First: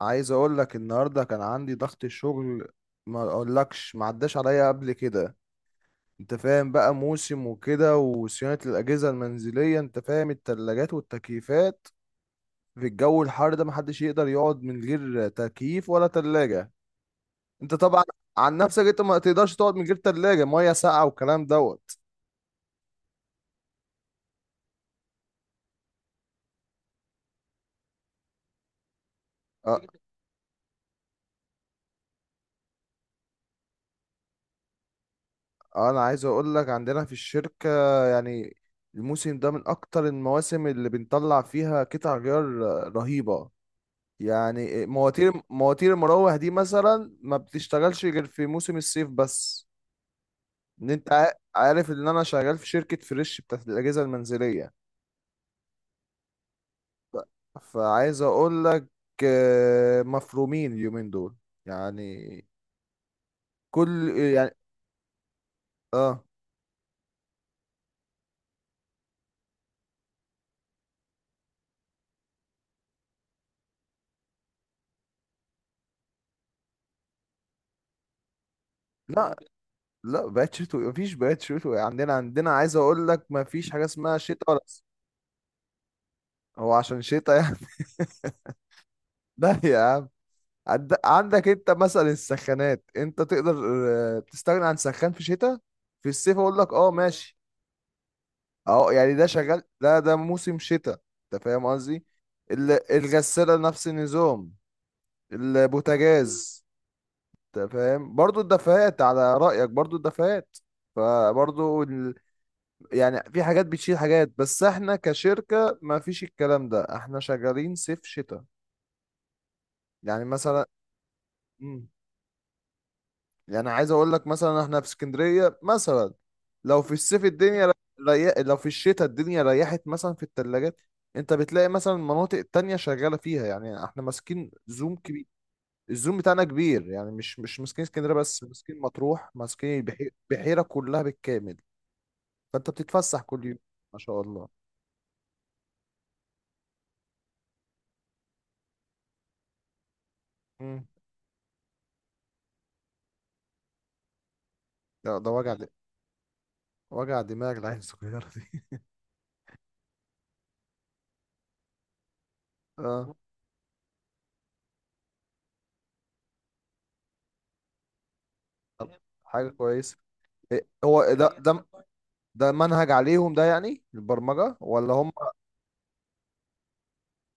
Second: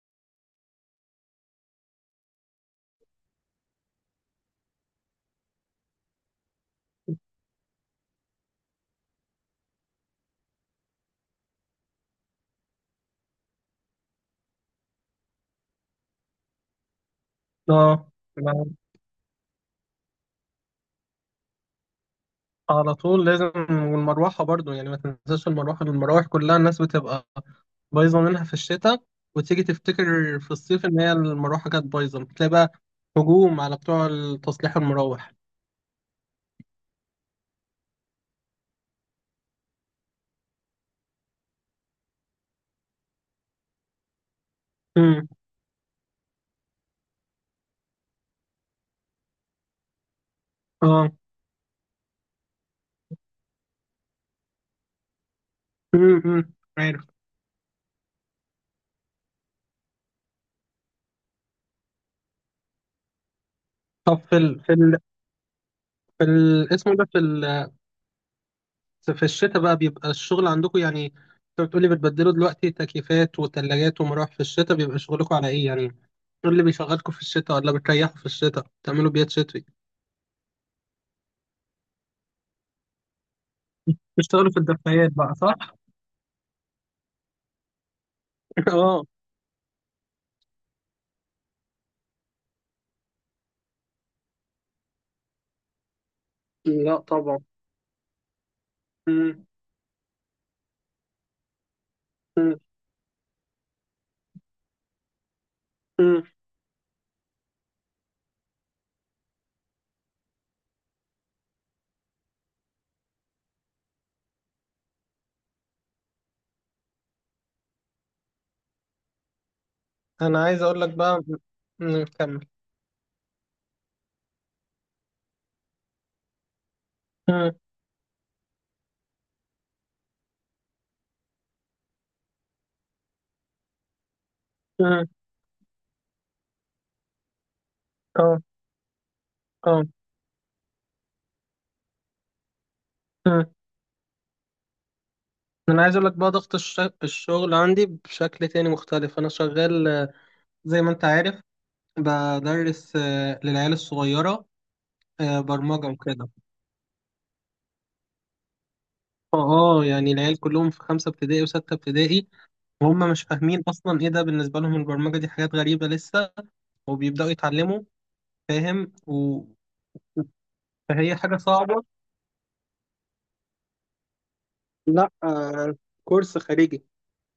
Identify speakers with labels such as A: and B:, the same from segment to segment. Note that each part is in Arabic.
A: عايز اقول لك النهارده كان عندي ضغط الشغل، ما اقولكش ما عداش عليا قبل كده. انت فاهم بقى موسم وكده وصيانه الاجهزه المنزليه، انت فاهم التلاجات والتكييفات. في الجو الحار ده محدش يقدر يقعد من غير تكييف ولا تلاجه. انت طبعا
B: اه
A: عن
B: ما-
A: نفسك انت ما تقدرش تقعد من غير تلاجه ميه ساقعه والكلام دوت.
B: على طول لازم والمروحة برضو يعني ما تنساش المروحة المراوح كلها الناس بتبقى بايظة منها في الشتاء، وتيجي
A: أ-
B: تفتكر في الصيف ان هي المروحة كانت بايظة بتلاقي بقى هجوم على بتوع تصليح المراوح.
A: انا عايز اقول لك عندنا في الشركه، يعني الموسم ده من اكتر المواسم اللي بنطلع فيها قطع غيار رهيبه. يعني
B: امم
A: مواتير المراوح دي مثلا ما بتشتغلش غير في موسم الصيف بس.
B: اه.
A: عارف ان انا شغال في شركة فريش بتاعت الاجهزة المنزلية.
B: أمم. عارف.
A: فعايز اقول لك مفرومين اليومين دول. يعني كل،
B: طب في
A: يعني
B: ال... في ال... في
A: اه،
B: ال... اسمه ده في ال... في الشتاء بقى بيبقى الشغل عندكم يعني، انت بتقولي بتبدلوا دلوقتي تكييفات وتلاجات ومراوح، في الشتاء بيبقى شغلكم على ايه؟ يعني ايه اللي بيشغلكم في الشتاء، ولا بتريحوا في الشتاء بتعملوا بيات
A: لا.
B: شتوي؟
A: لا بقت شتوي، مفيش بقت شتوي عندنا. عندنا عايز اقول لك مفيش حاجة اسمها شتاء
B: بيشتغلوا في
A: ولا صيف.
B: الدفايات بقى صح؟
A: هو عشان شتاء يعني.
B: اه.
A: لا يا عم. عندك انت مثلا السخانات، انت تقدر تستغنى عن سخان في شتاء. في الصيف اقول لك اه
B: لا
A: ماشي.
B: طبعا.
A: اه يعني ده
B: مم.
A: شغال، ده موسم شتاء. انت فاهم قصدي.
B: مم.
A: ال- الغسالة نفس النظام،
B: مم.
A: البوتاجاز. انت فاهم برضو الدفايات، على رأيك برضو الدفايات. فبرضو ال... يعني في حاجات بتشيل حاجات، بس احنا كشركة ما فيش الكلام ده، احنا شغالين صيف شتاء. يعني
B: انا عايز
A: مثلا،
B: اقول لك بقى. كمل.
A: يعني عايز اقول لك مثلا احنا في اسكندريه مثلا،
B: مم،
A: لو في الشتاء الدنيا ريحت مثلا في الثلاجات، انت بتلاقي مثلا المناطق التانية شغاله فيها. يعني احنا ماسكين زوم
B: مم،
A: كبير، الزوم بتاعنا كبير. يعني مش ماسكين اسكندريه
B: اه
A: بس، ماسكين مطروح، ماسكين
B: اه
A: البحيره كلها بالكامل. فانت بتتفسح كل
B: مم.
A: يوم، ما شاء الله.
B: انا عايز اقول لك بقى ضغط الشغل عندي بشكل تاني مختلف، انا شغال زي
A: مم.
B: ما انت عارف، بدرس للعيال الصغيرة
A: ده
B: برمجة وكده.
A: وجع دماغ العين الصغيره دي.
B: اه. يعني العيال كلهم في خمسة ابتدائي وستة ابتدائي، وهم
A: اه،
B: مش فاهمين اصلا ايه ده، بالنسبة لهم البرمجة دي حاجات غريبة لسه وبيبدأوا يتعلموا.
A: طب
B: فاهم
A: حاجه كويسه. هو
B: فهي
A: ده
B: حاجة
A: ده
B: صعبة.
A: ده منهج عليهم، ده يعني البرمجه ولا
B: لا
A: هم
B: كورس خارجي،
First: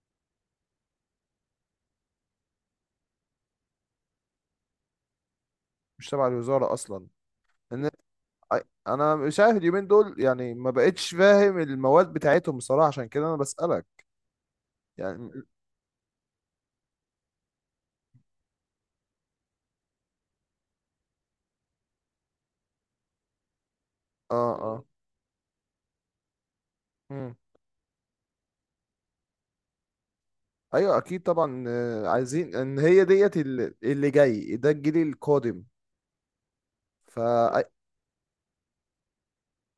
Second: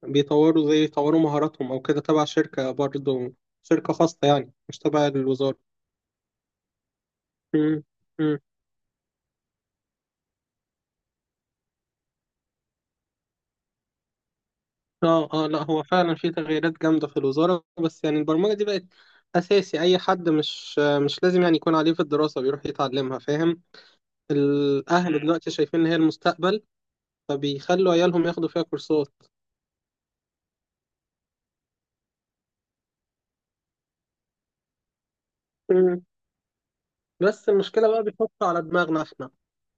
B: بيطوروا زي يطوروا مهاراتهم أو كده، تبع شركة برضه، شركة خاصة يعني مش تبع الوزارة.
A: مش تبع الوزارة أصلا؟
B: مم.
A: إن
B: مم.
A: أنا مش عارف اليومين دول، يعني ما بقتش فاهم المواد بتاعتهم بصراحة، عشان كده أنا بسألك
B: اه
A: يعني.
B: اه. لا هو فعلا في تغييرات جامدة في الوزارة، بس يعني البرمجة دي بقت أساسي، أي حد مش لازم يعني يكون عليه في الدراسة بيروح يتعلمها، فاهم.
A: آه.
B: الأهل دلوقتي شايفين إن هي المستقبل،
A: مم.
B: فبيخلوا عيالهم ياخدوا فيها كورسات.
A: أيوه أكيد طبعا، عايزين إن هي ديت اللي جاي ده الجيل القادم.
B: مم. بس
A: فا أي-
B: المشكلة بقى بيحطوا على دماغنا إحنا.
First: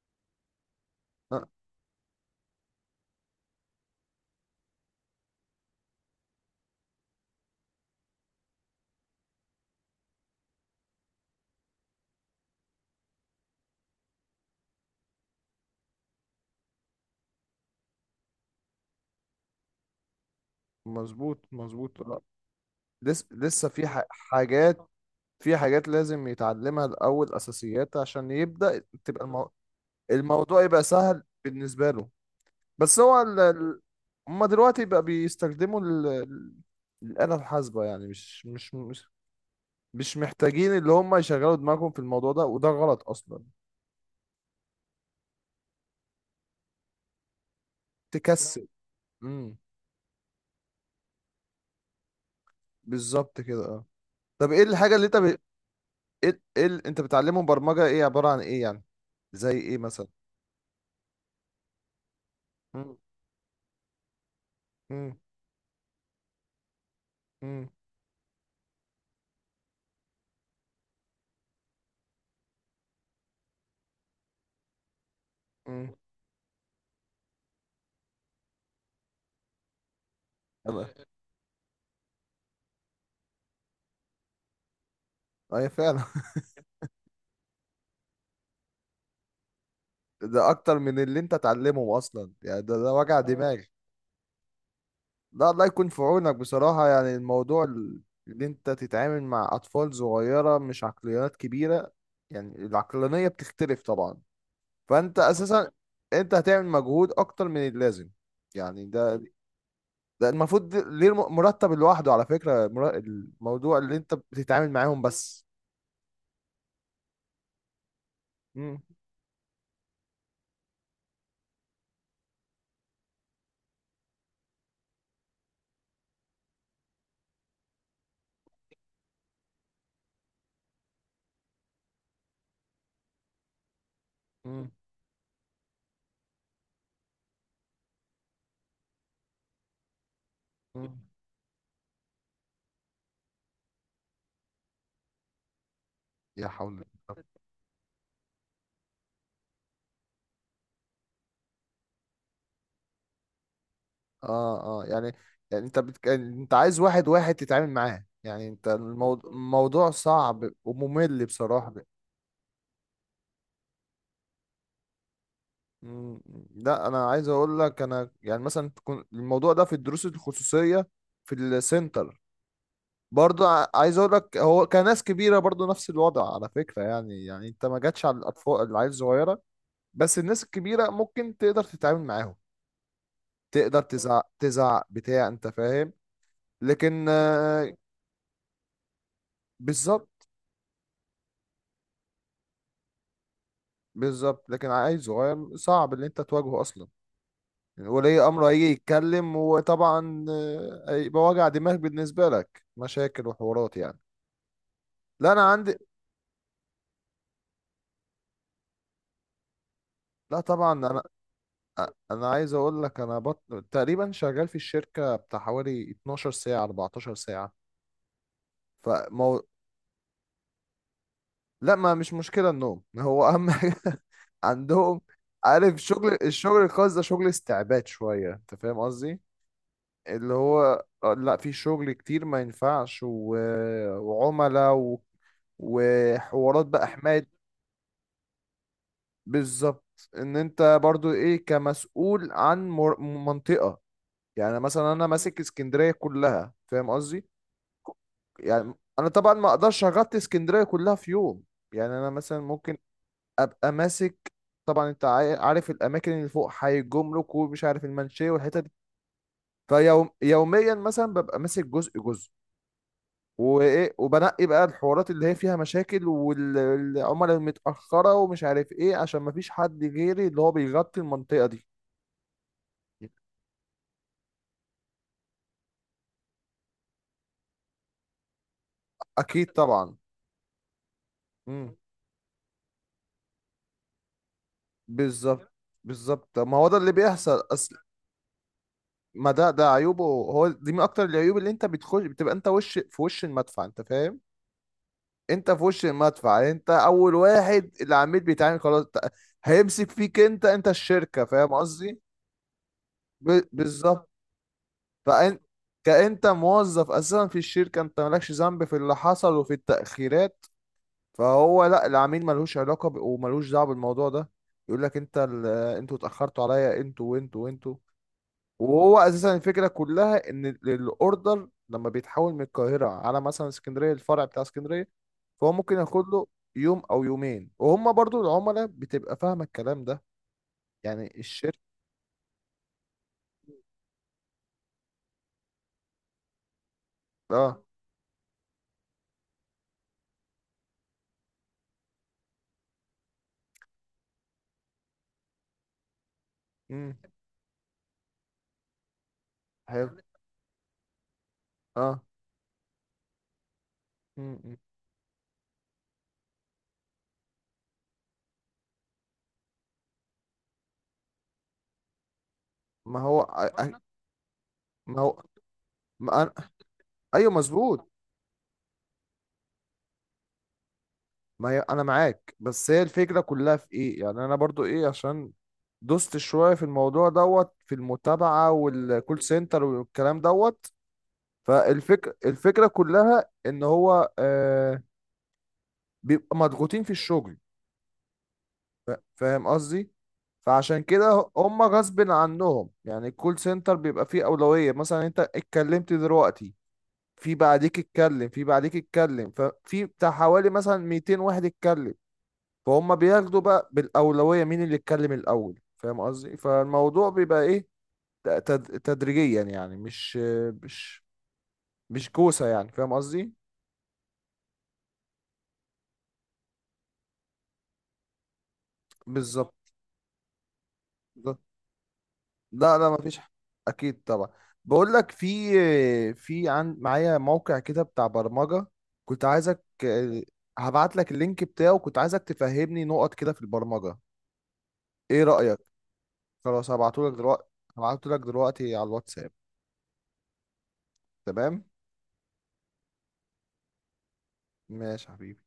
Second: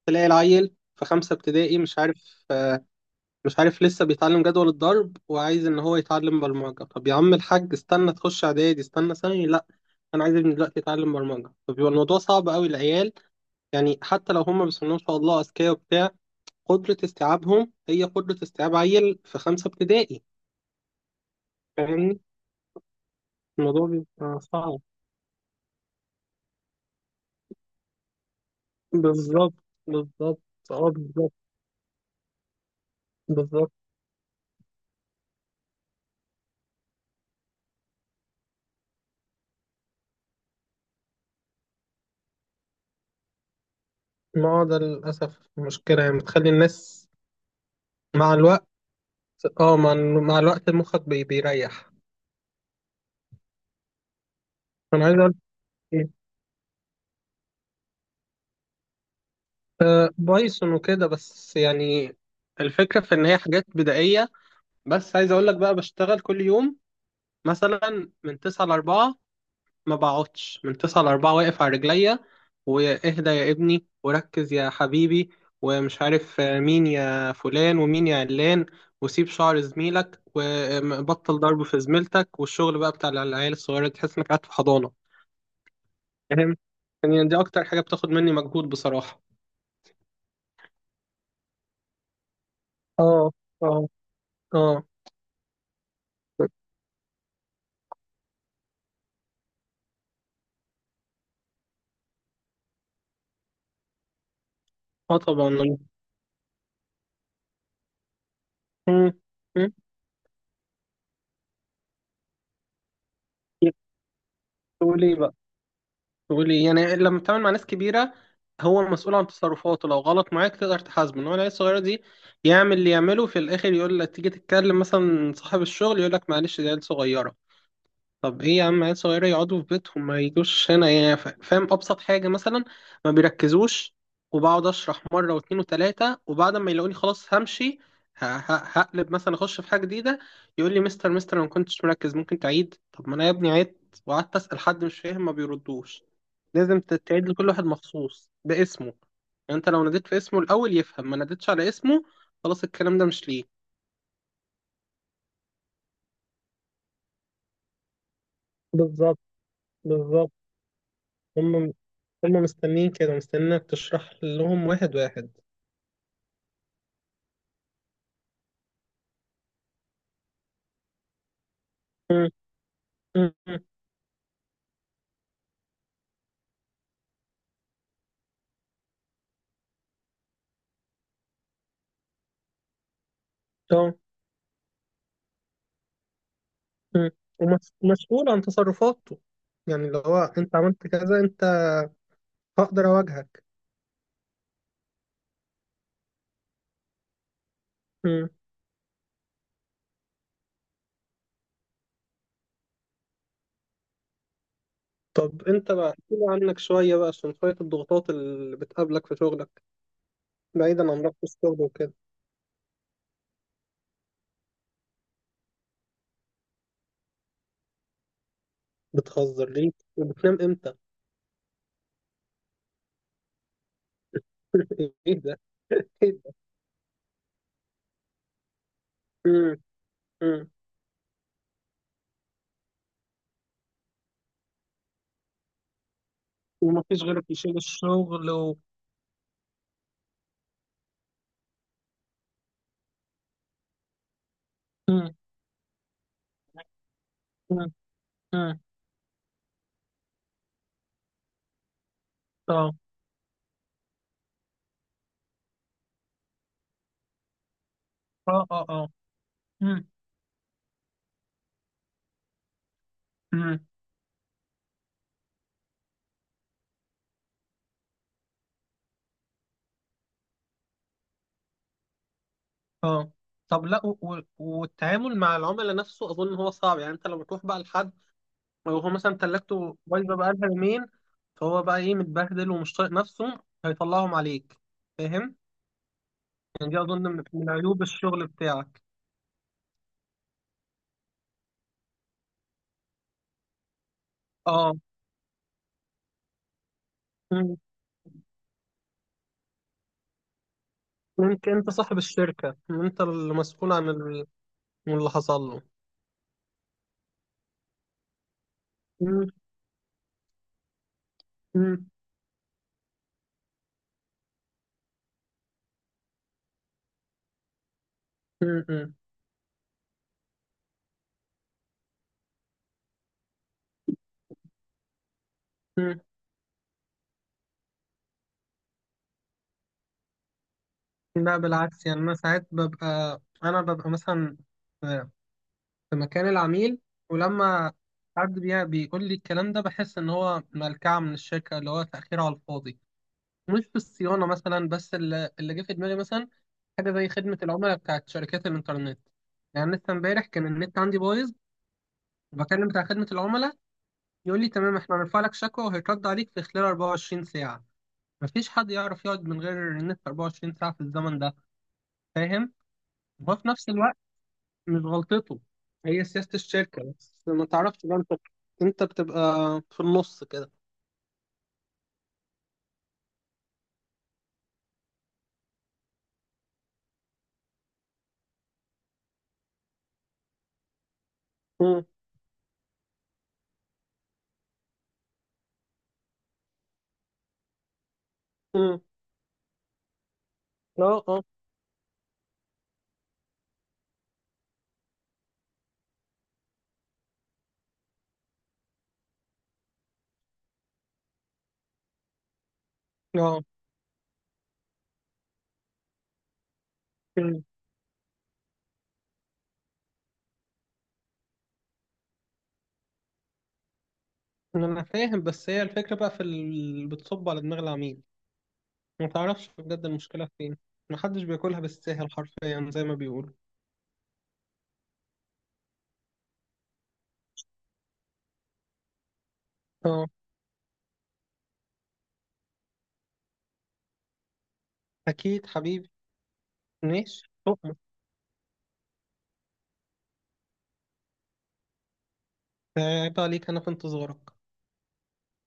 B: تلاقي العيل في خمسة
A: آه،
B: ابتدائي مش عارف، لسه بيتعلم جدول الضرب وعايز ان هو يتعلم برمجة. طب يا عم الحاج استنى تخش اعدادي، استنى ثانوي. لا، انا عايز ابني دلوقتي يتعلم برمجة. طب يبقى الموضوع صعب قوي العيال، يعني حتى لو هم بسم الله ما شاء الله اذكياء وبتاع، قدرة استيعابهم هي قدرة استيعاب عيل في خمسة ابتدائي.
A: مظبوط مظبوط
B: فاهمني،
A: آه. لسه في
B: الموضوع بيبقى
A: حاجات،
B: صعب.
A: في حاجات لازم يتعلمها الأول، أساسيات عشان يبدأ
B: بالظبط. بالظبط.
A: الموضوع يبقى
B: اه
A: سهل
B: بالظبط.
A: بالنسبة له. بس هو ال...
B: بالظبط.
A: ال- هما دلوقتي بقى بيستخدموا الآلة الحاسبة. يعني مش مش محتاجين اللي هما يشغلوا دماغهم في الموضوع ده، وده غلط أصلا.
B: ما هو ده للأسف مشكلة، يعني بتخلي الناس مع الوقت.
A: تكسل. امم،
B: اه، مع مع الوقت مخك بيريح.
A: بالظبط كده، اه. طب ايه الحاجة اللي
B: انا عايز اقول
A: إيه اللي انت بتعلمهم برمجة، ايه عبارة عن ايه يعني؟ زي ايه مثلا؟
B: بايثون وكده بس، يعني
A: امم
B: الفكرة في إن هي حاجات بدائية. بس
A: امم
B: عايز أقول لك بقى، بشتغل كل يوم
A: امم
B: مثلا من تسعة لأربعة. ما بقعدش من تسعة لأربعة واقف على رجليا، وإهدى يا ابني وركز يا حبيبي،
A: امم
B: ومش عارف آه، مين يا فلان ومين يا علان، وسيب شعر زميلك وبطل ضرب في زميلتك، والشغل بقى بتاع العيال الصغيرة دي، تحس إنك قاعد في حضانة.
A: ايوه فعلا.
B: فاهم؟ يعني دي أكتر حاجة بتاخد مني مجهود بصراحة.
A: ده اكتر من اللي انت تعلمه اصلا، يعني ده وجع
B: اه
A: دماغ.
B: اه اه.
A: لا الله يكون في عونك بصراحة. يعني اللي انت تتعامل مع أطفال صغيرة مش عقليات كبيرة، يعني العقلانية بتختلف طبعا.
B: اه
A: فانت أساسا
B: طبعا.
A: انت هتعمل مجهود أكتر من اللازم. يعني
B: مم.
A: ده
B: مم.
A: ده المفروض مرتب لوحده على فكرة، الموضوع اللي انت بتتعامل معاهم
B: تقولي بقى،
A: بس.
B: تقولي يعني لما بتتعامل مع ناس كبيرة،
A: مم.
B: هو مسؤول عن تصرفاته، لو غلط معاك تقدر تحاسبه. انما العيال الصغيرة دي، يعمل اللي يعمله في الآخر يقول لك تيجي تتكلم مثلا صاحب الشغل يقول لك معلش دي عيال صغيرة. طب ايه يا عم عيال صغيرة، يقعدوا في بيتهم ما يجوش هنا يعني. فاهم، ابسط حاجة مثلا ما بيركزوش، وبقعد
A: مم.
B: اشرح مرة واتنين وتلاتة، وبعد ما يلاقوني خلاص همشي، هقلب مثلا اخش في حاجة جديدة، يقول لي
A: مم.
B: مستر مستر انا ما كنتش مركز ممكن تعيد. طب ما انا يا ابني عدت وقعدت اسأل حد مش فاهم ما بيردوش.
A: يا
B: لازم
A: حول الله.
B: تعيد لكل واحد مخصوص باسمه يعني، انت لو ناديت في اسمه الاول يفهم ما ناديتش على اسمه، خلاص الكلام ده مش ليه.
A: اه اه يعني، يعني انت عايز واحد واحد تتعامل معاه. يعني انت
B: بالظبط.
A: الموضوع
B: بالظبط.
A: صعب وممل
B: هم
A: بصراحة.
B: هما مستنيين كده، مستنينك تشرح لهم واحد واحد.
A: مم. لا انا عايز اقول لك، انا يعني مثلا الموضوع ده في الدروس الخصوصيه، في السنتر،
B: مم.
A: برضه
B: مم.
A: عايز اقول لك هو كناس كبيره برضه نفس الوضع على فكره. يعني يعني انت ما جاتش على الاطفال العيال الصغيره، بس الناس الكبيره ممكن تقدر تتعامل معاهم. تقدر
B: اه.
A: تزعق، تزعق بتاع انت فاهم. لكن
B: مم. ومسؤول عن تصرفاته، يعني لو
A: بالظبط.
B: هو انت عملت كذا انت هقدر اواجهك.
A: بالظبط، لكن عيل صغير صعب ان انت تواجهه اصلا. ولي
B: مم.
A: امره هيجي يتكلم وطبعا هيبقى وجع دماغ بالنسبه لك، مشاكل وحوارات يعني. لا
B: طب
A: انا
B: انت
A: عندي،
B: بقى احكي لي عنك شوية بقى، عشان شوية الضغوطات اللي بتقابلك في شغلك،
A: لا طبعا
B: بعيدا
A: انا،
B: عن ضغط الشغل وكده.
A: انا عايز اقول لك انا بط... تقريبا شغال في الشركه بتاع حوالي 12 ساعه 14 ساعه. فمو...
B: بتهزر ليه؟ وبتنام امتى؟
A: لا، ما مش مشكله النوم. هو اهم حاجه. عندهم.
B: ايه ده؟
A: عارف،
B: ايه ده؟
A: الشغل الخاص ده شغل استعباد شويه، انت فاهم قصدي.
B: مم.
A: اللي
B: مم.
A: هو لا في شغل كتير ما ينفعش وعملاء وحوارات بقى
B: ومفيش غيرك
A: حماية.
B: يشيل الشغل و.
A: بالظبط، ان انت برضو ايه كمسؤول عن منطقة. يعني مثلا انا
B: مم.
A: ماسك اسكندريه كلها، فاهم قصدي.
B: مم. مم.
A: يعني انا طبعا ما اقدرش اغطي اسكندريه كلها في يوم. يعني انا مثلا
B: اه
A: ممكن ابقى ماسك، طبعا انت عارف الاماكن اللي فوق حي الجمرك، ومش عارف المنشيه
B: اه
A: والحتت
B: اه
A: دي.
B: اه. مم.
A: فيوم يوميا مثلا ببقى ماسك جزء،
B: مم.
A: وايه وبنقي بقى الحوارات اللي هي فيها مشاكل والعملاء المتاخره ومش عارف ايه، عشان ما فيش حد غيري اللي هو بيغطي المنطقه دي.
B: اه، طب لا والتعامل مع العملاء نفسه اظن هو صعب، يعني انت لما تروح بقى لحد وهو مثلا
A: اكيد
B: تلاجته
A: طبعا.
B: بايظه بقى لها يومين، فهو
A: امم.
B: بقى ايه متبهدل ومش طايق نفسه هيطلعهم عليك. فاهم؟
A: بالظبط. بالظبط، طب ما هو
B: يعني
A: ده
B: دي
A: اللي
B: اظن من
A: بيحصل
B: من عيوب الشغل بتاعك.
A: ما ده عيوبه. هو دي من اكتر العيوب، اللي انت بتخش بتبقى انت وش في وش المدفع، انت فاهم.
B: اه.
A: انت في وش المدفع، انت اول
B: مم.
A: واحد العميل بيتعامل. خلاص هيمسك فيك. انت انت الشركة،
B: انت
A: فاهم
B: انت صاحب
A: قصدي.
B: الشركه، انت اللي مسؤول عن
A: بالظبط.
B: عن اللي
A: فانت
B: حصل له.
A: كأنت موظف اساسا في الشركة، انت مالكش ذنب في اللي
B: مم.
A: حصل وفي التأخيرات. فهو لا،
B: مم.
A: العميل ملوش علاقة وملوش دعوة بالموضوع ده. يقول لك انتوا اتأخرتوا عليا، انتوا وانتوا وانتوا.
B: مم. مم.
A: وهو اساسا الفكره كلها ان الاوردر لما بيتحول من القاهره على مثلا اسكندريه، الفرع بتاع اسكندريه، فهو ممكن
B: مم.
A: ياخد له يوم او يومين. وهم برضو العملاء بتبقى فاهمه الكلام ده، يعني
B: لا
A: الشركه.
B: بالعكس، يعني انا ساعات ببقى انا ببقى مثلا في مكان العميل،
A: اه.
B: ولما حد بيقول لي الكلام ده بحس ان هو ملكعة من الشركة، اللي هو تأخير على الفاضي. مش في الصيانة مثلا بس، اللي جه في دماغي مثلا حاجة
A: امم.
B: زي خدمة العملاء بتاعت شركات الإنترنت. يعني
A: حلو،
B: لسه امبارح كان النت عندي بايظ،
A: اه.
B: وبكلم بتاع خدمة العملاء،
A: مم،
B: يقول لي
A: مم.
B: تمام احنا هنرفع لك شكوى وهيترد عليك في خلال 24 ساعة. مفيش حد يعرف يقعد من غير النت 24 ساعة في الزمن ده، فاهم؟
A: ما هو
B: وفي
A: أ-
B: نفس
A: أ-
B: الوقت مش
A: ما هو
B: غلطته، هي
A: ما
B: سياسة
A: أنا،
B: الشركة، بس
A: ايوه
B: ما تعرفش
A: مظبوط.
B: بقى انت. انت بتبقى في النص كده.
A: ما هي انا معاك، بس هي الفكره كلها في ايه؟ يعني انا برضو ايه، عشان دوست شويه في الموضوع دوت، في المتابعه والكول سنتر والكلام دوت.
B: مم.
A: فالفكرة كلها ان هو آه بيبقى مضغوطين في الشغل،
B: مم.
A: فاهم قصدي. فعشان
B: اه اه
A: كده هم غصب عنهم، يعني الكول سنتر بيبقى فيه أولوية. مثلا انت اتكلمت دلوقتي، في بعديك اتكلم، في بعديك اتكلم، ففي بتاع حوالي مثلا 200 واحد اتكلم. فهم بياخدوا
B: اه.
A: بقى بالأولوية مين اللي اتكلم الأول، فاهم قصدي. فالموضوع بيبقى
B: مم.
A: ايه، تدريجيا. يعني مش مش كوسة يعني، فاهم قصدي.
B: انا فاهم، بس هي الفكرة بقى في اللي بتصب على دماغ العميل، ما تعرفش
A: بالظبط.
B: بجد المشكلة فين. محدش بياكلها بالساهل حرفيا
A: لا
B: زي
A: لا
B: ما
A: مفيش
B: بيقولوا.
A: اكيد طبعا. بقول لك، في عن معايا موقع كده بتاع برمجة، كنت عايزك،
B: اه،
A: هبعت لك اللينك بتاعه، كنت عايزك تفهمني نقط كده في البرمجة. ايه
B: اكيد
A: رأيك؟
B: حبيبي.
A: خلاص هبعته لك
B: ماشي
A: دلوقتي،
B: طب.
A: هبعته لك دلوقتي على الواتساب. تمام.
B: عيب عليك، انا في انتظارك.
A: ماشي يا حبيبي.